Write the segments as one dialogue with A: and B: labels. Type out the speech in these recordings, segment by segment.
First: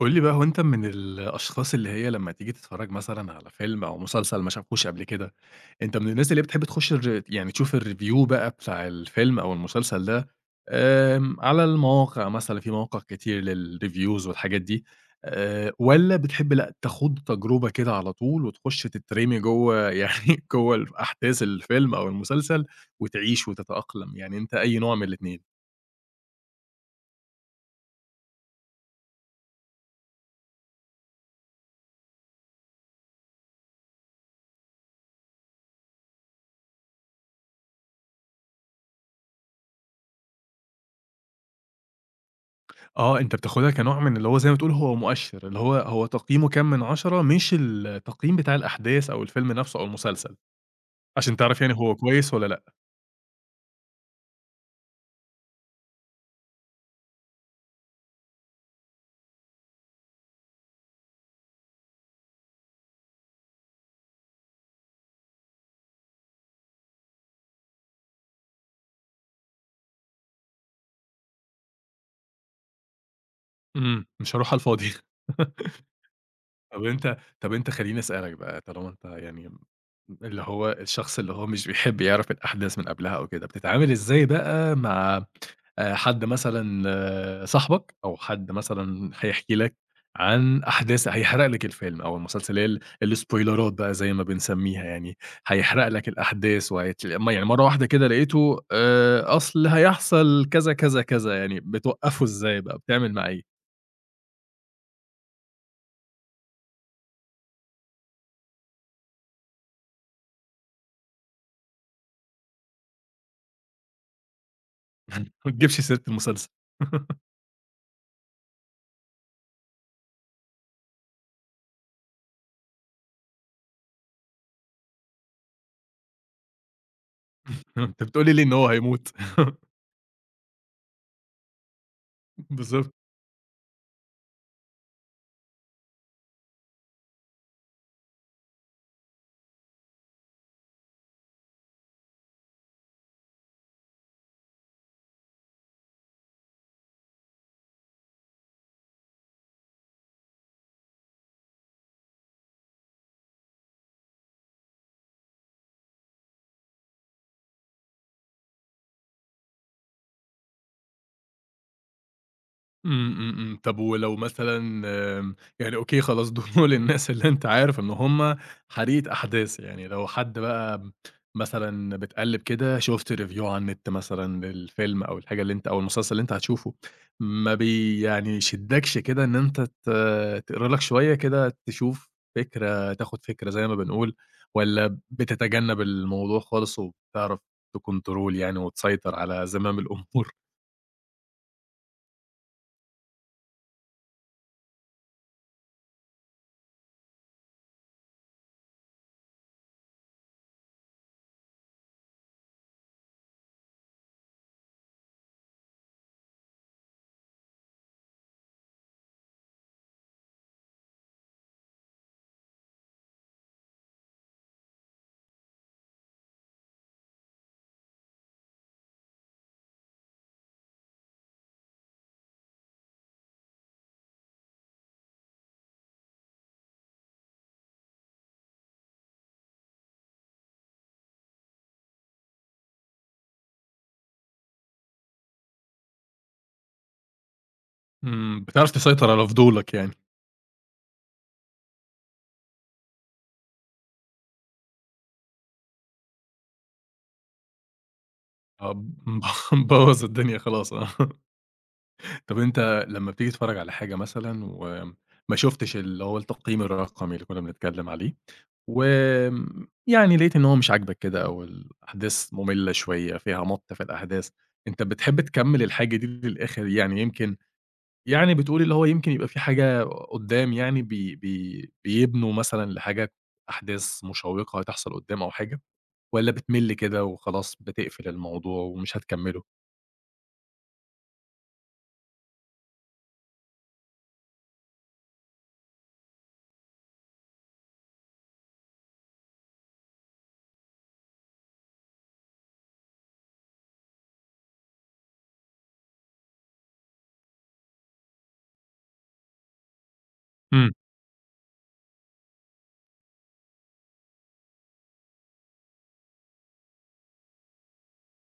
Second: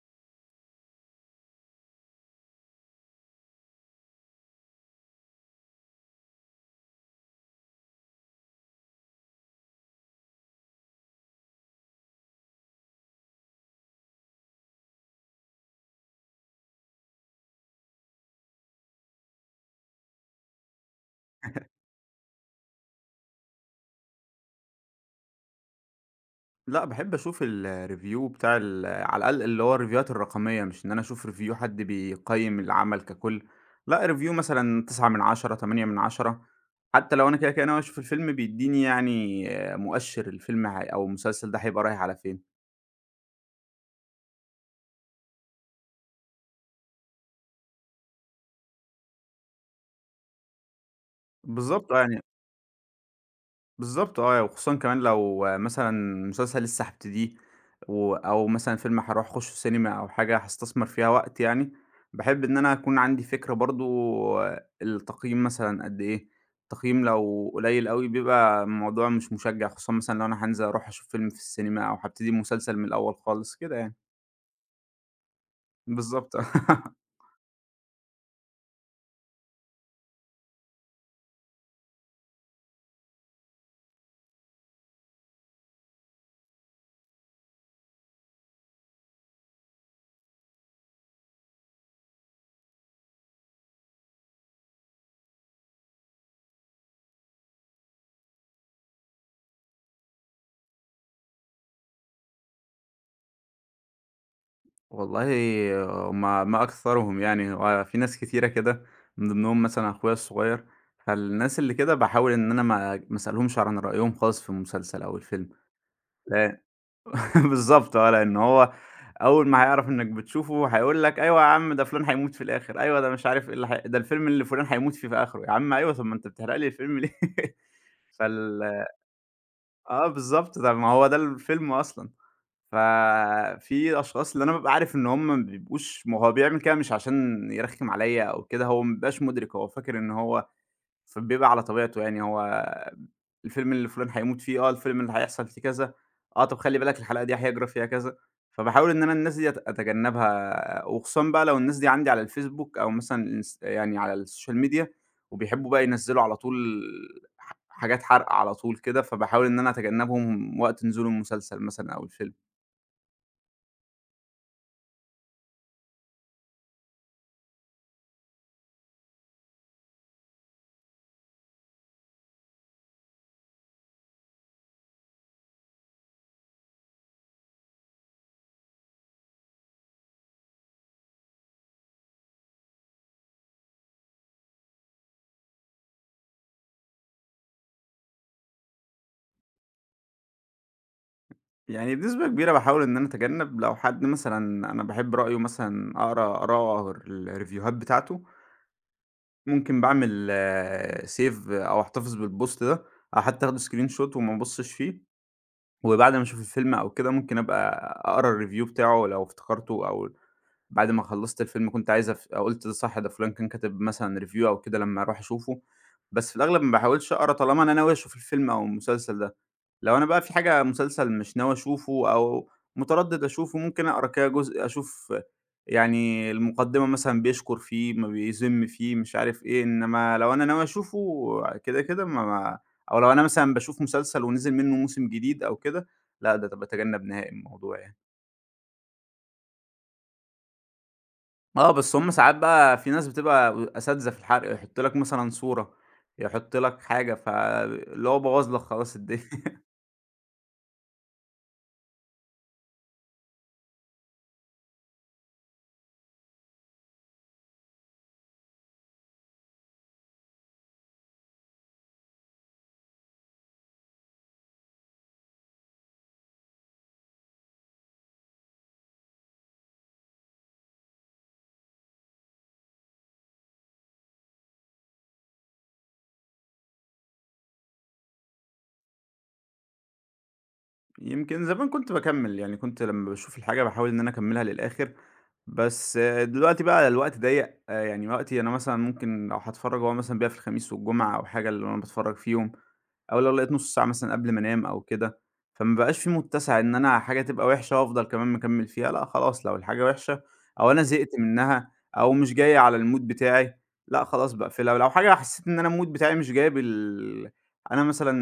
A: قُل لي بقى هو أنت من الأشخاص اللي هي لمّا تيجي تتفرّج مثلًا على فيلم أو مسلسل ما شافوش قبل كده، أنت من الناس اللي هي بتحب تخش الر يعني تشوف الreview بقى بتاع الفيلم أو المسلسل ده. على المواقع مثلًا في مواقع كتير للreviews والحاجات دي. والّا بتحب لأ تخوض تجربة كده على طول وتخش تترمي جوّه يعني جوّه أحداث الفيلم أو المسلسل وتعيش وتتأقلم، يعني أنت أي نوع من الاتنين؟
B: لأ، باحب أشوف الreview بتاع ال على الأقل اللي هو الريفيوهات الرقمية، مش إن أنا أشوف review حد بيقيّم العمل ككل، لأ review مثلًا 9/10، 8/10 حتى لو أنا كده، كده ناوي أشوف الفيلم بيدّيني يعني مؤشِّر الفيلم هي أو المسلسل ده هيبقى رايح على فين.
A: أنت بتاخدها كنوع من اللي هو زي ما تقول هو مؤشِّر، اللي هو تقييمه كام من 10 مش التقييم بتاع الأحداث أو الفيلم نفسه أو المسلسل، عشان تعرف يعني
B: بالضبط
A: هو
B: آه،
A: كويس والّا لأ.
B: وخصوصًا كمان لو مثلًا مسلسل لسه هابتديه و أو مثلًا فيلم هاروح أخشه سينما أو حاجة هاستثمر فيها وقت يعني، باحب إن أنا أكون عندي فكرة برضه التقييم مثلًا قد إيه، التقييم لو قليل أوي بيبقى الموضوع مش مشجّع، خصوصًا مثلًا لو أنا هانزل أروح أشوف فيلم في السينما أو هابتدي مسلسل من الأول خالص كده يعني،
A: مش هاروح على الفاضي.
B: بالضبط.
A: طَب أنت طَب أنت خلّيني أسألك بقى طالما أنت يعني اللي هو الشخص اللي هو مش بيحب يعرف الأحداث من قبلها أو كده، بتتعامل إزاي بقى مع حد مثلًا صاحبك أو حد مثلًا هيحكي لك عن أحداث هيحرق لك الفيلم أو المسلسل اللي هي الإسبويلرات بقى زي ما بنسميها يعني، هيحرق لك الأحداث وهيت م يعني مرّة واحدة كده لقيته أصل هيحصل كذا، كذا، كذا، يعني بتوقّفه إزاي بقى، بتعمل معاه إيه؟
B: والله آه، ما أكثرهم يعني، هو في ناس كتيرة كده، من ضمنهم مثلًا أخويا الصغير، فالناس اللي كده باحاول إن أنا ما أسألهمش عن رأيهم خالص في المسلسل أو الفيلم،
A: ما تجيبش سيرة المسلسل.
B: لأ. بالضبط آه، لأن هو أول ما هيعرف إنك بتشوفه هيقول لك: "أيوه يا عم ده فلان هيموت في الآخر، أيوه ده مش عارف إيه اللي ده الفيلم اللي فلان هيموت فيه في آخره." يا عم أيوه، طب ما أنت بتحرق لي الفيلم ليه؟
A: أنت بتقول لي ليه إن
B: فال
A: هو هيموت؟
B: آه بالضبط، طب ما هو ده الفيلم أصلًا.
A: بالضبط.
B: ففي أشخاص اللي أنا بابقى عارف إن هم ما بيبقوش ما هو بيعمل كده مش عشان يرخّم عليّا أو كده، هو ما بيبقاش مُدرِك، هو فاكر إن هو فبيبقى على طبيعته يعني هو الفيلم اللي فُلان هيموت فيه، آه، الفيلم اللي هيحصل فيه كذا، آه، طَب خلّي بالك الحلقة دي هيجرى فيها كذا، فباحاول إن أنا الناس دي أتجنّبها وخصوصًا بقى لو الناس دي عندي على الفيسبوك أو مثلًا يعني على الsocial media وبيحبّوا بقى ينزّلوا على طول حاجات حَرْق على طول كده، فباحاول إن أنا أتجنّبهم وقت نزول المسلسل مثلًا أو الفيلم.
A: إمم، إمم، إمم. طب ولو مثلًا يعني أوكي خلاص دول الناس اللي أنت عارف إن هم حريقة أحداث، يعني لو حد بقى مثلًا بتقلِّب كده شُفت review على النت مثلًا للفيلم أو الحاجة اللي أنت أو المسلسل اللي أنت هتشوفه، ما بي يعني يشدّكش كده إن أنت تقرا لك شوية كده تشوف فكرة، تاخد فكرة زي ما بنقول، والّا بتتجنب الموضوع خالص وبتعرف تcontrol يعني وتسيطر على زمام الأمور؟
B: يعني بنسبة كبيرة باحاول إن أنا أتجنب لو حد مثلًا أنا باحب رأيه مثلًا أقرا آراءه الريفيوهات بتاعته، ممكن باعمل save أو أحتفظ بالبوست ده، أو حتى آخده screenshot وما أبصش فيه، وبعد ما أشوف الفيلم أو كده ممكن أبقى أقرا الreview بتاعه لو افتكرته أو بعد ما خلصت الفيلم كنت عايز قُلت ده صح ده فلان كان كاتب مثلًا review أو كده لمّا أروح أشوفه، بس في الأغلب ما باحاولش أقرا طالما أنا ناوي أشوف الفيلم أو المسلسل ده. لو أنا بقى في حاجة مسلسل مش ناوي أشوفه أو متردد أشوفه، ممكن أقرا كده جزء أشوف يعني المقدمة مثلًا بيشكر فيه، ما بيذم فيه، مش عارف إيه، إنما لو أنا ناوي أشوفه كده، كده ما ما أو لو أنا مثلًا باشوف مسلسل ونزل منه موسم جديد أو كده، لأ ده باتجنب نهائي الموضوع يعني.
A: بتعرف تسيطر على فضولك يعني.
B: آه، بس هم ساعات بقى في ناس بتبقى أساتذة في الحرق، يحط لك مثلًا صورة، يحط لك حاجة، فاللي هو بوّظ لك
A: آه،
B: خلاص
A: م
B: الدنيا.
A: مبوّظ الدنيا خلاص آه. طَب أنت لمّا بتيجي تتفرّج على حاجة مثلًا وما شُفتش اللي هو التقييم الرقمي اللي كُنّا بنتكلّم عليه، يعني لقيت إن هو مش عاجبك كده أو الأحداث مُمِلّة شوية، فيها مَط في الأحداث، أنت بتحب تكمّل الحاجة دي للآخِر يعني يمكن يعني بتقول اللي هو يمكن يبقى في حاجة قُدّام يعني بي بي بيبنوا مثلًا لحاجة أحداث مشوّقة هتحصل قُدّام أو حاجة والّا بتمِل كده وخلاص بتقفل الموضوع ومش هتكمّله؟
B: يمكن زمان كنت باكمّل، يعني كنت لمّا باشوف الحاجة باحاول إن أنا أكمّلها للآخر، بس آه، دلوقتي بقى الوقت ضيّق، يعني وقتي أنا مثلًا ممكن لو هاتفرّج هو مثلًا بيبقى في الخميس والجمعة أو حاجة اللي أنا باتفرّج فيهم، أو لو لقيت نُص ساعة مثلًا قبل ما أنام أو كده، فما بقاش في متّسع إن أنا حاجة تبقى وحشة وافضل كمان مكمّل فيها، لأ خلاص لو الحاجة وحشة أو
A: إمم.
B: أنا زهقت منها أو مش جاية على الmood بتاعي، لأ خلاص باقفلها، ولو حاجة حسّيت إن أنا الmood بتاعي مش جايب ال أنا مثلًا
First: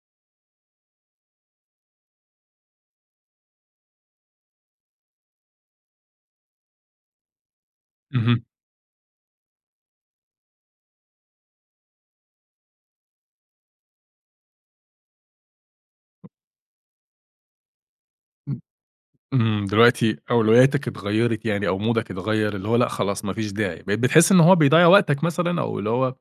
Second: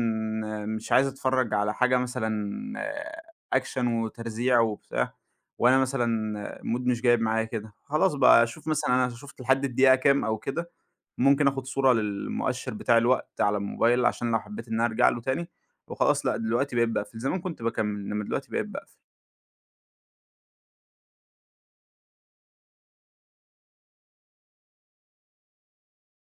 B: مش عايز أتفرّج على حاجة مثلًا أكشن وترزيع وبتاع، وأنا مثلًا المود مش جايب معايا كده، خلاص بقى
A: اهم.
B: أشوف مثلًا أنا شُفت لحد الدقيقة كام أو كده، ممكن آخد صورة للمؤشر بتاع الوقت على الموبايل عشان لو حبيت إن أنا أرجع له تاني، وخلاص لأ دلوقتي بقيت باقفل، زمان كنت باكمّل إنّما دلوقتي
A: إمم،
B: بقيت باقفل.
A: إمم، دلوقتي أولوياتك اتغيّرت يعني أو مودك اتغيّر، اللي هو لأ خلاص ما فيش داعي، بقيت بتحس إن هو بيضيّع وقتك مثلًا أو اللي هو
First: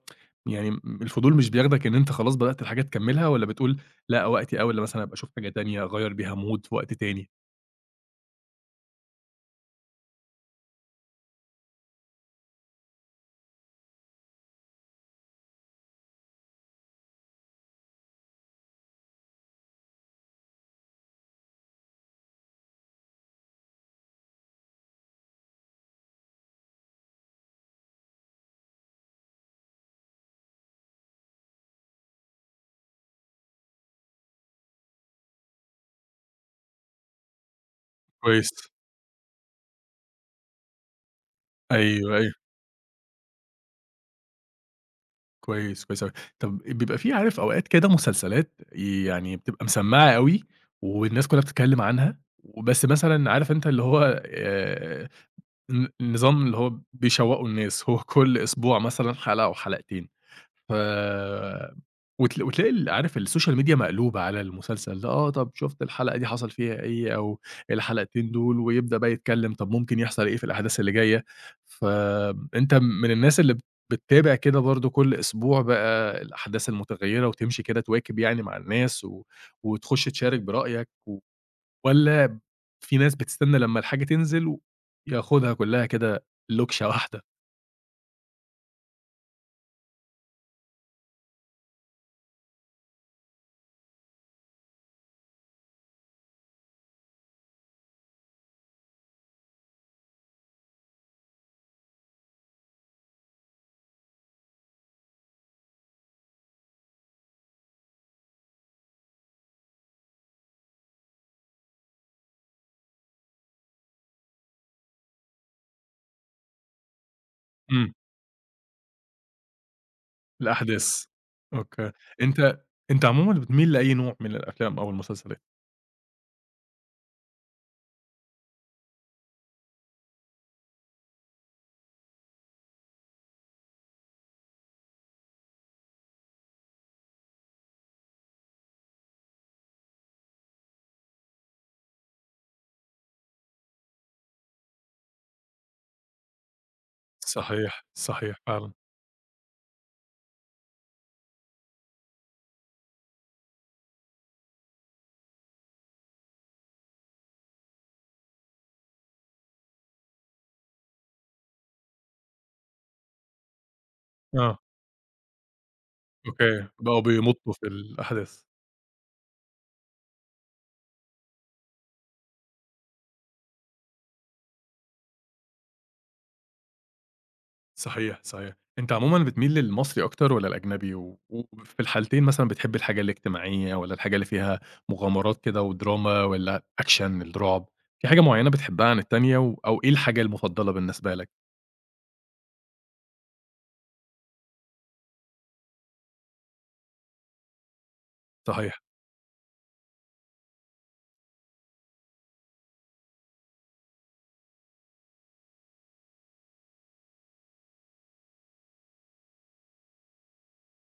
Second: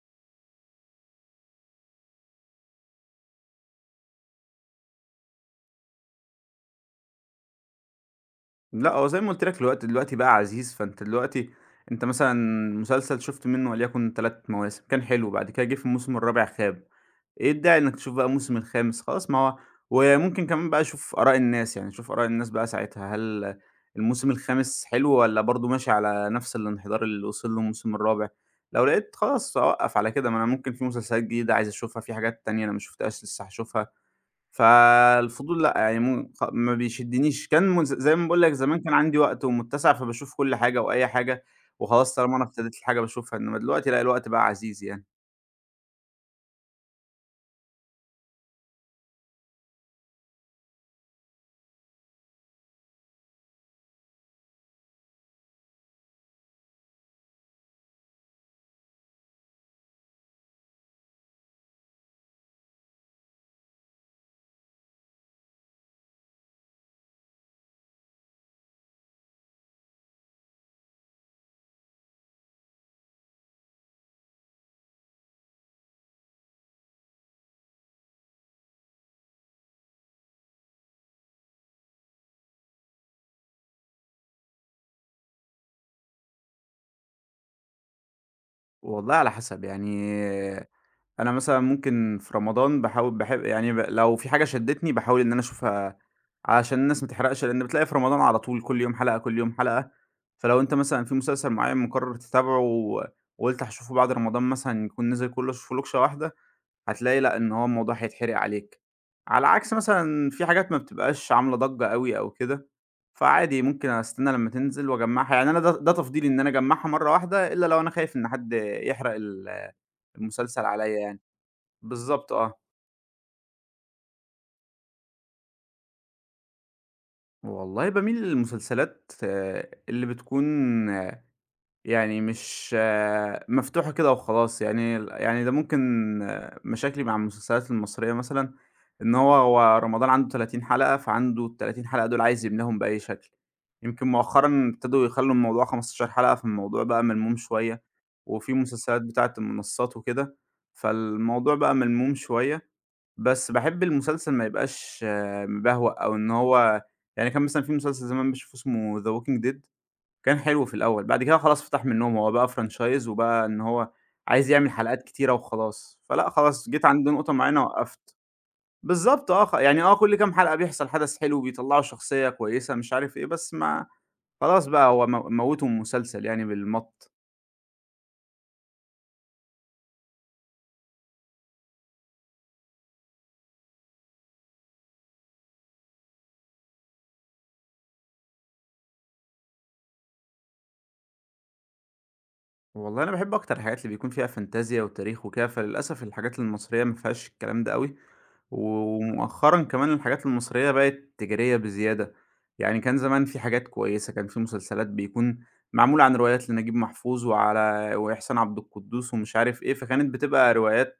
A: يعني الفضول مش بياخدك إن أنت خلاص بدأت الحاجة تكمّلها والّا بتقول لأ وقتي أوي، والّا مثلًا أبقى أشوف حاجة تانية أغيّر بيها مود في وقت تاني؟
B: لأ، هو زي ما قُلت لك الوقت دلوقتي بقى عزيز، فأنت دلوقتي أنت مثلًا مسلسل شُفت منه وليكن 3 مواسم، كان حلو، بعد كده جه في الموسم الرابع خاب، إيه الداعي إنك تشوف بقى الموسم الخامس؟ خلاص ما هو وممكن كمان بقى أشوف آراء الناس، يعني أشوف آراء الناس بقى ساعتها، هل الموسم الخامس حلو والّا برضه ماشي على نفس الانحدار اللي وصل له الموسم الرابع؟ لو لقيت خلاص أوقّف على كده، ما أنا ممكن في مسلسلات جديدة عايز أشوفها، في حاجات تانية أنا ما شُفتهاش لسه هاشوفها. فالفضول لأ، يعني مو خ ما بيشدنيش، كان زي ما باقول
A: كويس،
B: لك زمان كان عندي وقت ومتسع، فباشوف كل حاجة وأي حاجة، وخلاص
A: أيوه، أيوه،
B: طالما أنا ابتديت الحاجة باشوفها، إنما دلوقتي لأ، الوقت بقى عزيز يعني.
A: كويس، كويس أوي. طَب بيبقى في عارف أوقات كده مسلسلات يعني بتبقى مسمّعة أوي والناس كلّها بتتكلّم عنها، وبس مثلًا عارف أنت اللي هو نظام اللي هو بيشوّقوا الناس، هو كل أسبوع مثلًا حلقة أو حلقتين، ف وتلاقي عارف السوشيال ميديا مقلوبة على المسلسل ده، طَب شُفت الحلقة دي حصل فيها إيه أو الحلقتين دول، ويبدأ بقى يتكلّم طَب ممكن يحصل إيه في الأحداث اللي جاية، فأنت من الناس بتتابع كده برضه كل أسبوع بقى الأحداث المتغيّرة وتمشي كده تواكب يعني مع الناس وتخُش تشارك برأيك والّا في ناس بتستنى لمّا الحاجة تنزل ياخدها كلّها كده لوكشة واحدة،
B: والله على حسب، يعني أنا مثلًا ممكن في رمضان باحاول باحب يعني لو في حاجة شدتني باحاول إن أنا أشوفها علشان الناس ما تحرقش، لإن بتلاقي في رمضان على طول كل يوم حلقة، كل يوم حلقة، فلو أنت مثلًا في مسلسل معيّن مقرر تتابعه وقُلت هاشوفه بعد رمضان مثلًا يكون نزل كله، أشوفه لُكشة واحدة هتلاقي لأ، إن هو الموضوع هيتحرق عليك. على عكس مثلًا في حاجات ما بتبقاش عاملة ضجّة أوي أو كده، فعادي ممكن أستنى لمّا تنزل وأجمّعها، يعني أنا ده تفضيلي إن أنا أجمّعها مرّة واحدة إلّا لو أنا
A: إمم،
B: خايف إن حد يحرق ال المسلسل عليّا
A: الأحداث،
B: يعني.
A: أوكي.
B: بالضبط آه.
A: أنت أنت عمومًا بتميل لأي نوع من الأفلام أو المسلسلات؟
B: والله باميل للمسلسلات آه، اللي بتكون يعني مش آه، مفتوحة كده وخلاص يعني ال يعني ده ممكن آه، مشاكلي مع المسلسلات المصرية مثلًا، إن هو رمضان عنده 30 حلقة، فعنده ال30 حلقة دول عايز يملاهم بأي شكل. يمكن مؤخرًا ابتدوا يخلّوا الموضوع 15 حلقة، فالموضوع بقى ملموم شوية،
A: صحيح، صحيح
B: وفي
A: فعلًا.
B: مسلسلات بتاعة المنصات وكده، فالموضوع بقى ملموم شوية، بس باحب المسلسل ما يبقاش آه، مبهوأ أو إن هو يعني كان مثلًا في مسلسل زمان باشوفه اسمه The Walking Dead كان حلو في الأول، بعد كده خلاص فَتَح من النوم، هو بقى franchise وبقى إن هو عايز
A: آه،
B: يعمل حلقات كتيرة وخلاص، فلأ
A: أوكي،
B: خلاص جيت
A: بقوا
B: عند نقطة
A: بيمطّوا
B: معيّنة
A: في
B: وقّفت.
A: الأحداث.
B: بالضبط آه، يعني آه كل كام حلقة بيحصل حدث حلو، بيطلّعوا شخصية كويسة مش عارف إيه، بس ما خلاص بقى هو موّتوا المسلسل يعني بالمَط.
A: صحيح، صحيح. أنت عمومًا بتميل للمصري أكتر والّا الأجنبي؟ وفي الحالتين مثلًا بتحب الحاجة الاجتماعية والّا الحاجة اللي فيها مغامرات كده ودراما والّا أكشن، الرعب، في حاجة معيّنة بتحبها عن التانية أو إيه الحاجة المفضلة بالنسبة لك؟
B: والله أنا باحب أكتر الحاجات اللي بيكون فيها فانتازيا وتاريخ وكده، فللأسف الحاجات المصرية ما فيهاش الكلام ده أوي،
A: صحيح.
B: ومؤخرًا كمان الحاجات المصرية بقت تجارية بزيادة، يعني كان زمان في حاجات كويسة، كان في مسلسلات بيكون معمولة عن روايات لنجيب محفوظ وعلى وإحسان عبد القدوس ومش عارف إيه، فكانت بتبقى روايات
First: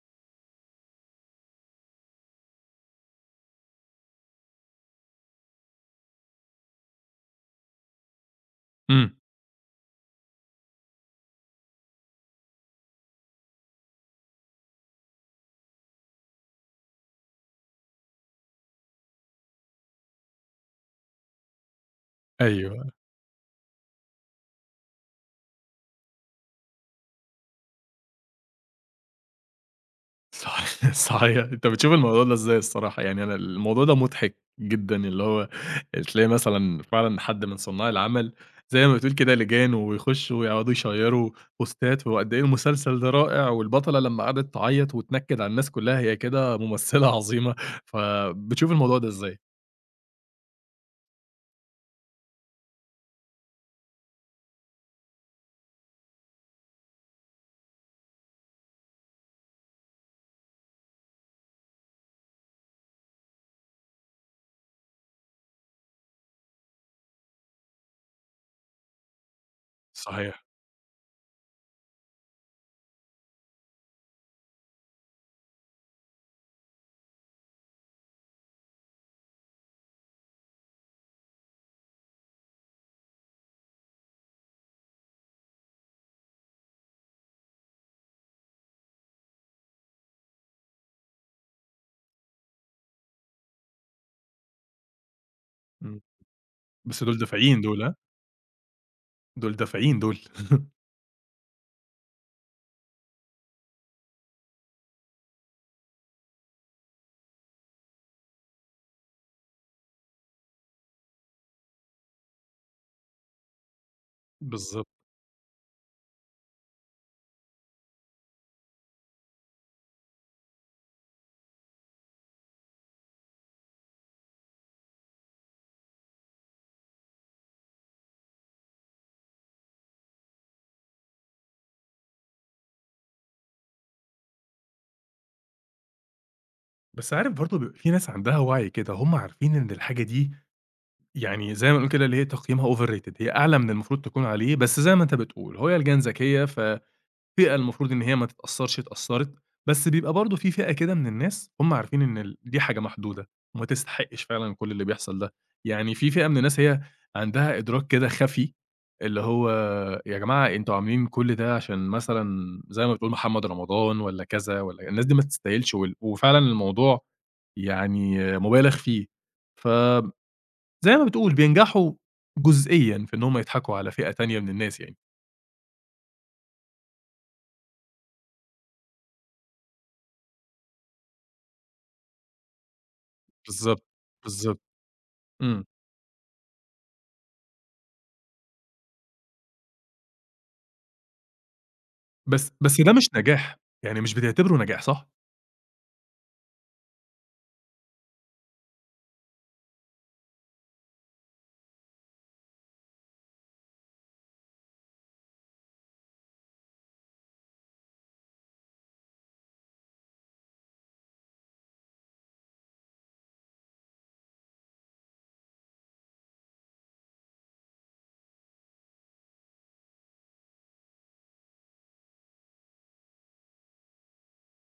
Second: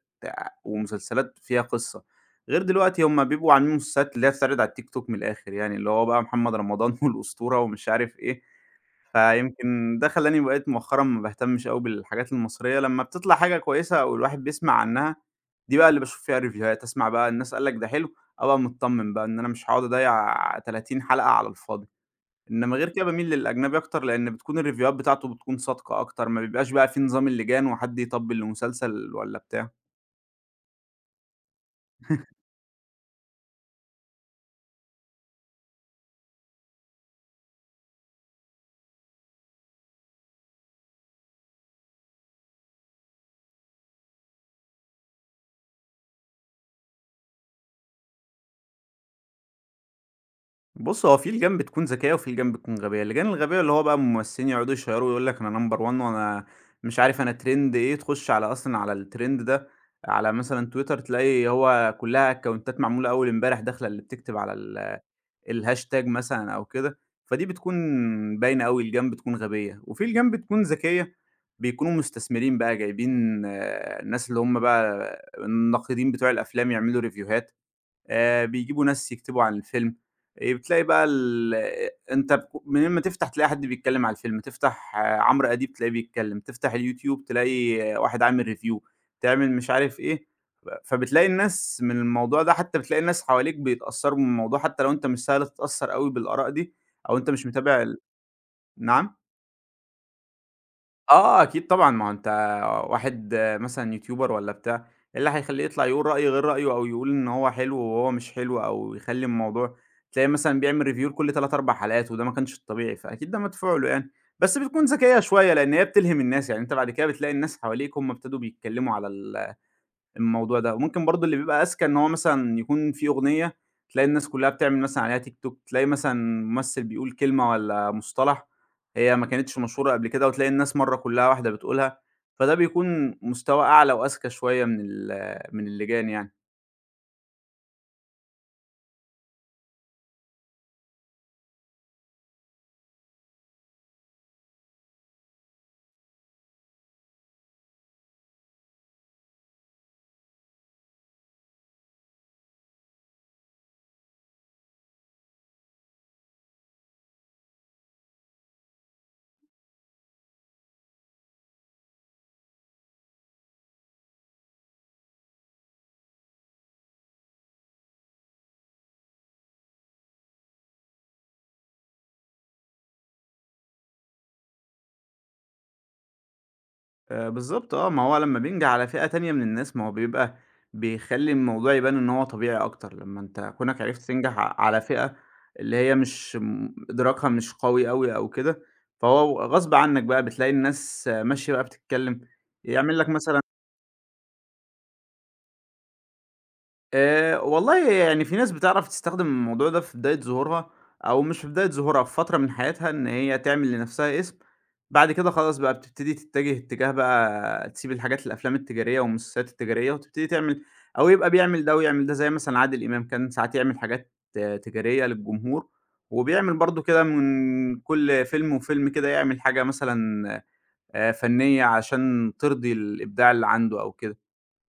B: ومسلسلات فيها قصة، غير دلوقتي هم بيبقوا عاملين مسلسلات اللي هي بتتعرض على التيك توك من الآخر يعني، اللي هو بقى محمد رمضان والأسطورة ومش عارف إيه.
A: إمم.
B: فيمكن ده خلّاني بقيت مؤخرًا ما باهتمش أوي بالحاجات المصرية، لمّا بتطلع حاجة كويسة أو الواحد بيسمع عنها، دي بقى اللي باشوف فيها ريفيوهات، أسمع بقى الناس قال لك ده حلو، أبقى متطمن بقى إن أنا مش هاقعد أضيّع 30 حلقة على الفاضي، إنما
A: أيوه.
B: غير كده باميل للأجنبي أكتر، لإن بتكون الريفيوهات بتاعته بتكون صادقة أكتر، ما بيبقاش بقى في نظام اللجان وحد يطبّل لمسلسل والّا بتاع.
A: صح صحيح. أنت بتشوف الموضوع ده إزاي الصراحة؟ يعني أنا الموضوع ده مُضحك جدًا، اللي هو تلاقي مثلًا فعلًا حد من صنّاع العمل زي ما بتقول كده لِجان ويخشّوا ويقعدوا يشيّروا بوستات، وقد إيه المسلسل ده رائع، والبطلة لمّا قعدت تعيّط وتنكِّد على الناس كُلّها هي كده ممثلة عظيمة، فبتشوف الموضوع ده إزاي؟
B: بُص، هو في الجنب بتكون ذكية وفي الجنب بتكون غبية، الجان الغبية اللي هو بقى الممثلين يقعدوا يشيّروا ويقول لك أنا number one وأنا مش عارف أنا trend إيه، تخش على أصلًا على الtrend ده على مثلًا تويتر تلاقي هو كلّها أكونتات معمولة أول امبارح داخلة اللي بتكتب على ال الهاشتاج مثلًا أو كده، فدي بتكون باينة أوي الجان بتكون غبية، وفي الجان
A: صحيح.
B: بتكون ذكية بيكونوا مستثمرين بقى جايبين آه، الناس اللي هم بقى الناقدين بتوع الأفلام يعملوا ريفيوهات. بيجيبوا ناس يكتبوا عن الفيلم، بتلاقي بقى ال أنت بك من أمّا تفتح تلاقي حد بيتكلّم على الفيلم، تفتح آه، عمرو أديب تلاقيه بيتكلّم، تفتح اليوتيوب تلاقي آه، واحد عامل review، تعمل مش عارف إيه، فبتلاقي الناس من الموضوع ده حتى بتلاقي الناس حواليك بيتأثّروا من الموضوع حتى لو أنت مش سهل تتأثّر
A: إمم.
B: أوي بالآراء دي
A: بس
B: أو
A: دول
B: أنت مش
A: دافعين
B: متابع
A: دول ها؟
B: ال نعم؟
A: دول دافعين دول.
B: آه، أكيد طبعًا، ما هو أنت واحد مثلًا يوتيوبر والّا بتاع، إيه اللي هيخلّيه يطلع يقول رأي غير رأيه أو يقول إن هو حلو وهو مش حلو أو يخلّي الموضوع تلاقيه مثلًا بيعمل review لكل 3، 4 حلقات وده ما كانش الطبيعي، فأكيد ده مدفوع له يعني. بس بتكون
A: بالضبط.
B: ذكية شوية، لإن هي بتلهم الناس، يعني أنت بعد كده بتلاقي الناس حواليك هم ابتدوا بيتكلّموا على ال الموضوع ده، وممكن برضه اللي بيبقى أذكى إن هو مثلًا يكون في أغنية، تلاقي الناس كلّها بتعمل مثلًا عليها تيك توك، تلاقي مثلًا ممثل بيقول كلمة والّا مصطلح هي ما كانتش مشهورة قبل كده، وتلاقي الناس مرّة كلّها واحدة بتقولها، فده بيكون مستوى أعلى وأذكى شوية من من اللجان يعني.
A: بس عارف برضه بيبقى في ناس عندها وَعي كده، هم عارفين إن الحاجة دي يعني زي ما نقول كده اللي هي تقييمها overrated هي أعلى من المفروض تكون عليه، بس زي ما أنت بتقول هي الجيران ذكية، ففئة المفروض إن هي ما تتأثّرش اتأثّرت، بس بيبقى برضه في فئة كده من الناس هم عارفين إن دي حاجة محدودة، وما تستحقش فعلًا كل اللي بيحصل ده، يعني في فئة من الناس هي عندها إدراك كده خفي، اللي هو يا جماعة أنتم عاملين كل ده عشان مثلًا زي ما بتقول محمد رمضان والّا كذا والّا الناس دي ما تستاهلش وفعلًا الموضوع يعني مُبالغ فيه، ف زي ما بتقول بينجحوا جزئيًا في إن هم يضحكوا على فئة تانية من الناس يعني،
B: بالضبط آه، ما هو لمّا بينجح على فئة تانية من الناس، ما هو بيبقى بيخلّي الموضوع يبان إن هو طبيعي أكتر، لمّا أنت كونك
A: بالضبط،
B: عرفت تنجح
A: بالضبط،
B: على فئة
A: إمم،
B: اللي هي مش إدراكها مش قوي أوي أو كده، فهو غصب عنك بقى بتلاقي الناس آه، ماشية بقى بتتكلّم،
A: بس ده
B: يعمل لك
A: مش
B: مثلًا
A: نجاح، يعني مش بتعتبره نجاح صح؟
B: والله يعني في ناس بتعرف تستخدم الموضوع ده في بداية ظهورها، أو مش في بداية ظهورها، في فترة من حياتها إن هي تعمل لنفسها اسم، بعد كده خلاص بقى بتبتدي تتجه اتجاه بقى تسيب الحاجات الأفلام التجارية والمسلسلات التجارية، وتبتدي تعمل أو يبقى بيعمل ده ويعمل ده، زي مثلًا عادل إمام كان ساعات يعمل حاجات آه، تجارية للجمهور، وبيعمل برضه كده من كل فيلم وفيلم كده يعمل حاجة مثلًا فنية عشان ترضي الإبداع اللي عنده أو كده.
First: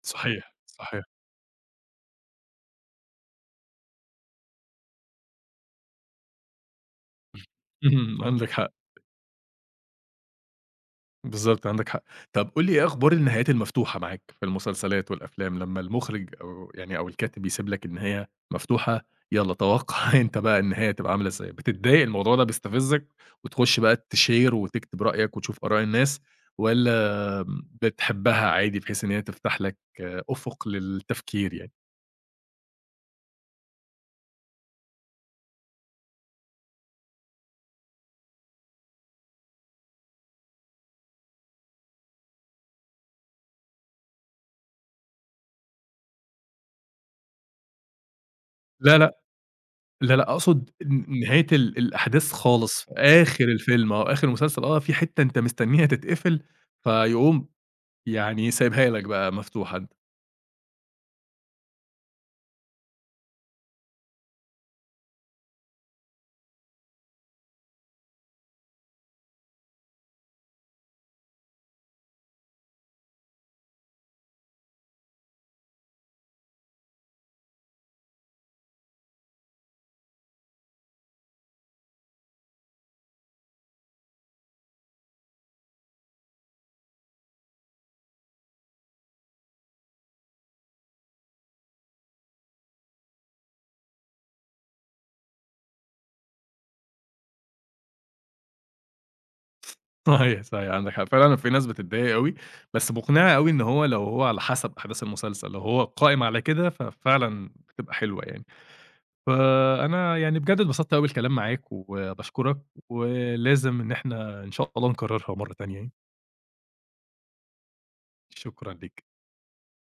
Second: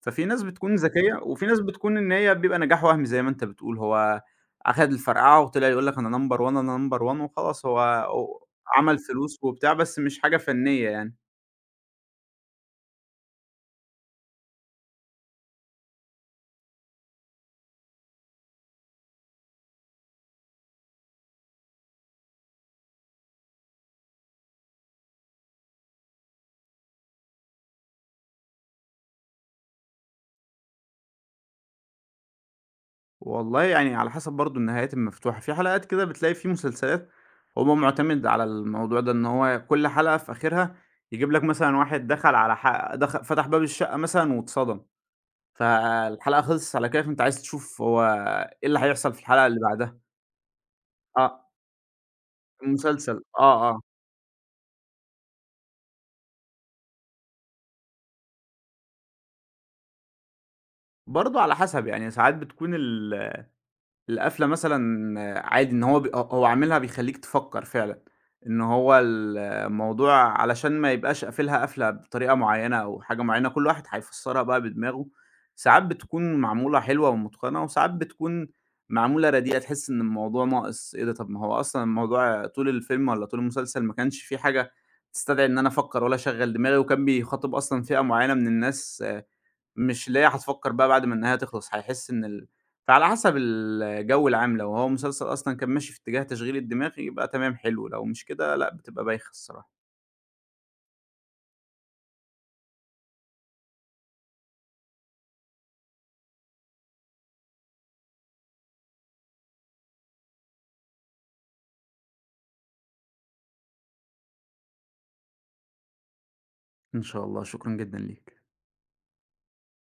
B: ففي ناس
A: صحيح،
B: بتكون
A: صحيح،
B: ذكية، وفي ناس بتكون إن هي بيبقى نجاح وهمي زي ما أنت بتقول، هو أخد الفرقعة وطلع يقول لك أنا number one أنا number one. وخلاص هو
A: اهم،
B: أو
A: عندك حق،
B: عمل فلوس وبتاع، بس مش حاجة فنية يعني.
A: بالضبط عندك حق. طب قُل لي إيه أخبار النهايات المفتوحة معاك في المسلسلات والأفلام لمّا المخرج أو الكاتب بيسيب لك النهاية مفتوحة، يالّا توقّع أنت بقى النهاية هتبقى عاملة إزاي، بتتضايق الموضوع ده بيستفزك وتخش بقى تshare وتكتب رأيك وتشوف آراء الناس والّا بتحبها عادي بحيث إن هي تفتح لك أفق للتفكير يعني.
B: والله يعني على حسب برضه النهايات المفتوحة، في حلقات كده بتلاقي في مسلسلات هو معتمد على الموضوع ده، إن هو كل حلقة في آخرها يجيب لك مثلًا واحد دخل على ح دخ فتح باب الشقة مثلًا واتصدم، فالحلقة خلصت على كده، فأنت عايز تشوف هو إيه اللي
A: لا،
B: هيحصل
A: لأ،
B: في الحلقة اللي بعدها.
A: لا، لأ، أقصد
B: آه،
A: نهاية الأحداث خالص في
B: المسلسل،
A: آخر
B: آه، آه.
A: الفيلم أو آخر المسلسل في حتّة أنت مستنيها تتقفل، فيقوم يعني سايبها لك بقى مفتوحة أنت.
B: برضه على حسب، يعني ساعات بتكون ال القفلة مثلًا عادي إن هو ب هو هو عاملها بيخلّيك تفكّر فعلًا، إن هو الموضوع علشان ما يبقاش قافلها قفلة بطريقة معيّنة أو حاجة معيّنة، كل واحد هيفسّرها بقى بدماغه، ساعات بتكون معمولة حلوة ومتقنة وساعات بتكون معمولة رديئة، تحس إن الموضوع ناقص، إيه ده طب ما هو أصلًا الموضوع طول الفيلم والّا طول المسلسل ما كانش في حاجة تستدعي إن أنا أفكّر ولا أشغّل دماغي وكان بيخاطب أصلًا فئة معيّنة من الناس مش اللي هي هتفكّر بقى بعد ما النهاية تخلص، هيحس إن ال فعلى حسب الجو العام، لو هو مسلسل أصلًا كان ماشي في اتجاه تشغيل الدماغ يبقى تمام حلو، لو مش كده لأ، بتبقى بايخة الصراحة.
A: صحيح، صحيح، عندك حق، فعلًا في ناس بتتضايق أوي، بس مقنعة أوي إن هو لو هو على حسب أحداث المسلسل، لو هو قائم على كده ففعلًا بتبقى حلوة يعني. فأنا يعني بجد اتبسطت أوي بالكلام معاك، وباشكرك، ولازم إن إحنا إن شاء الله نكررها مرة تانية يعني.
B: إن شاء الله، شكرًا جدًا ليك.
A: شكرًا ليك.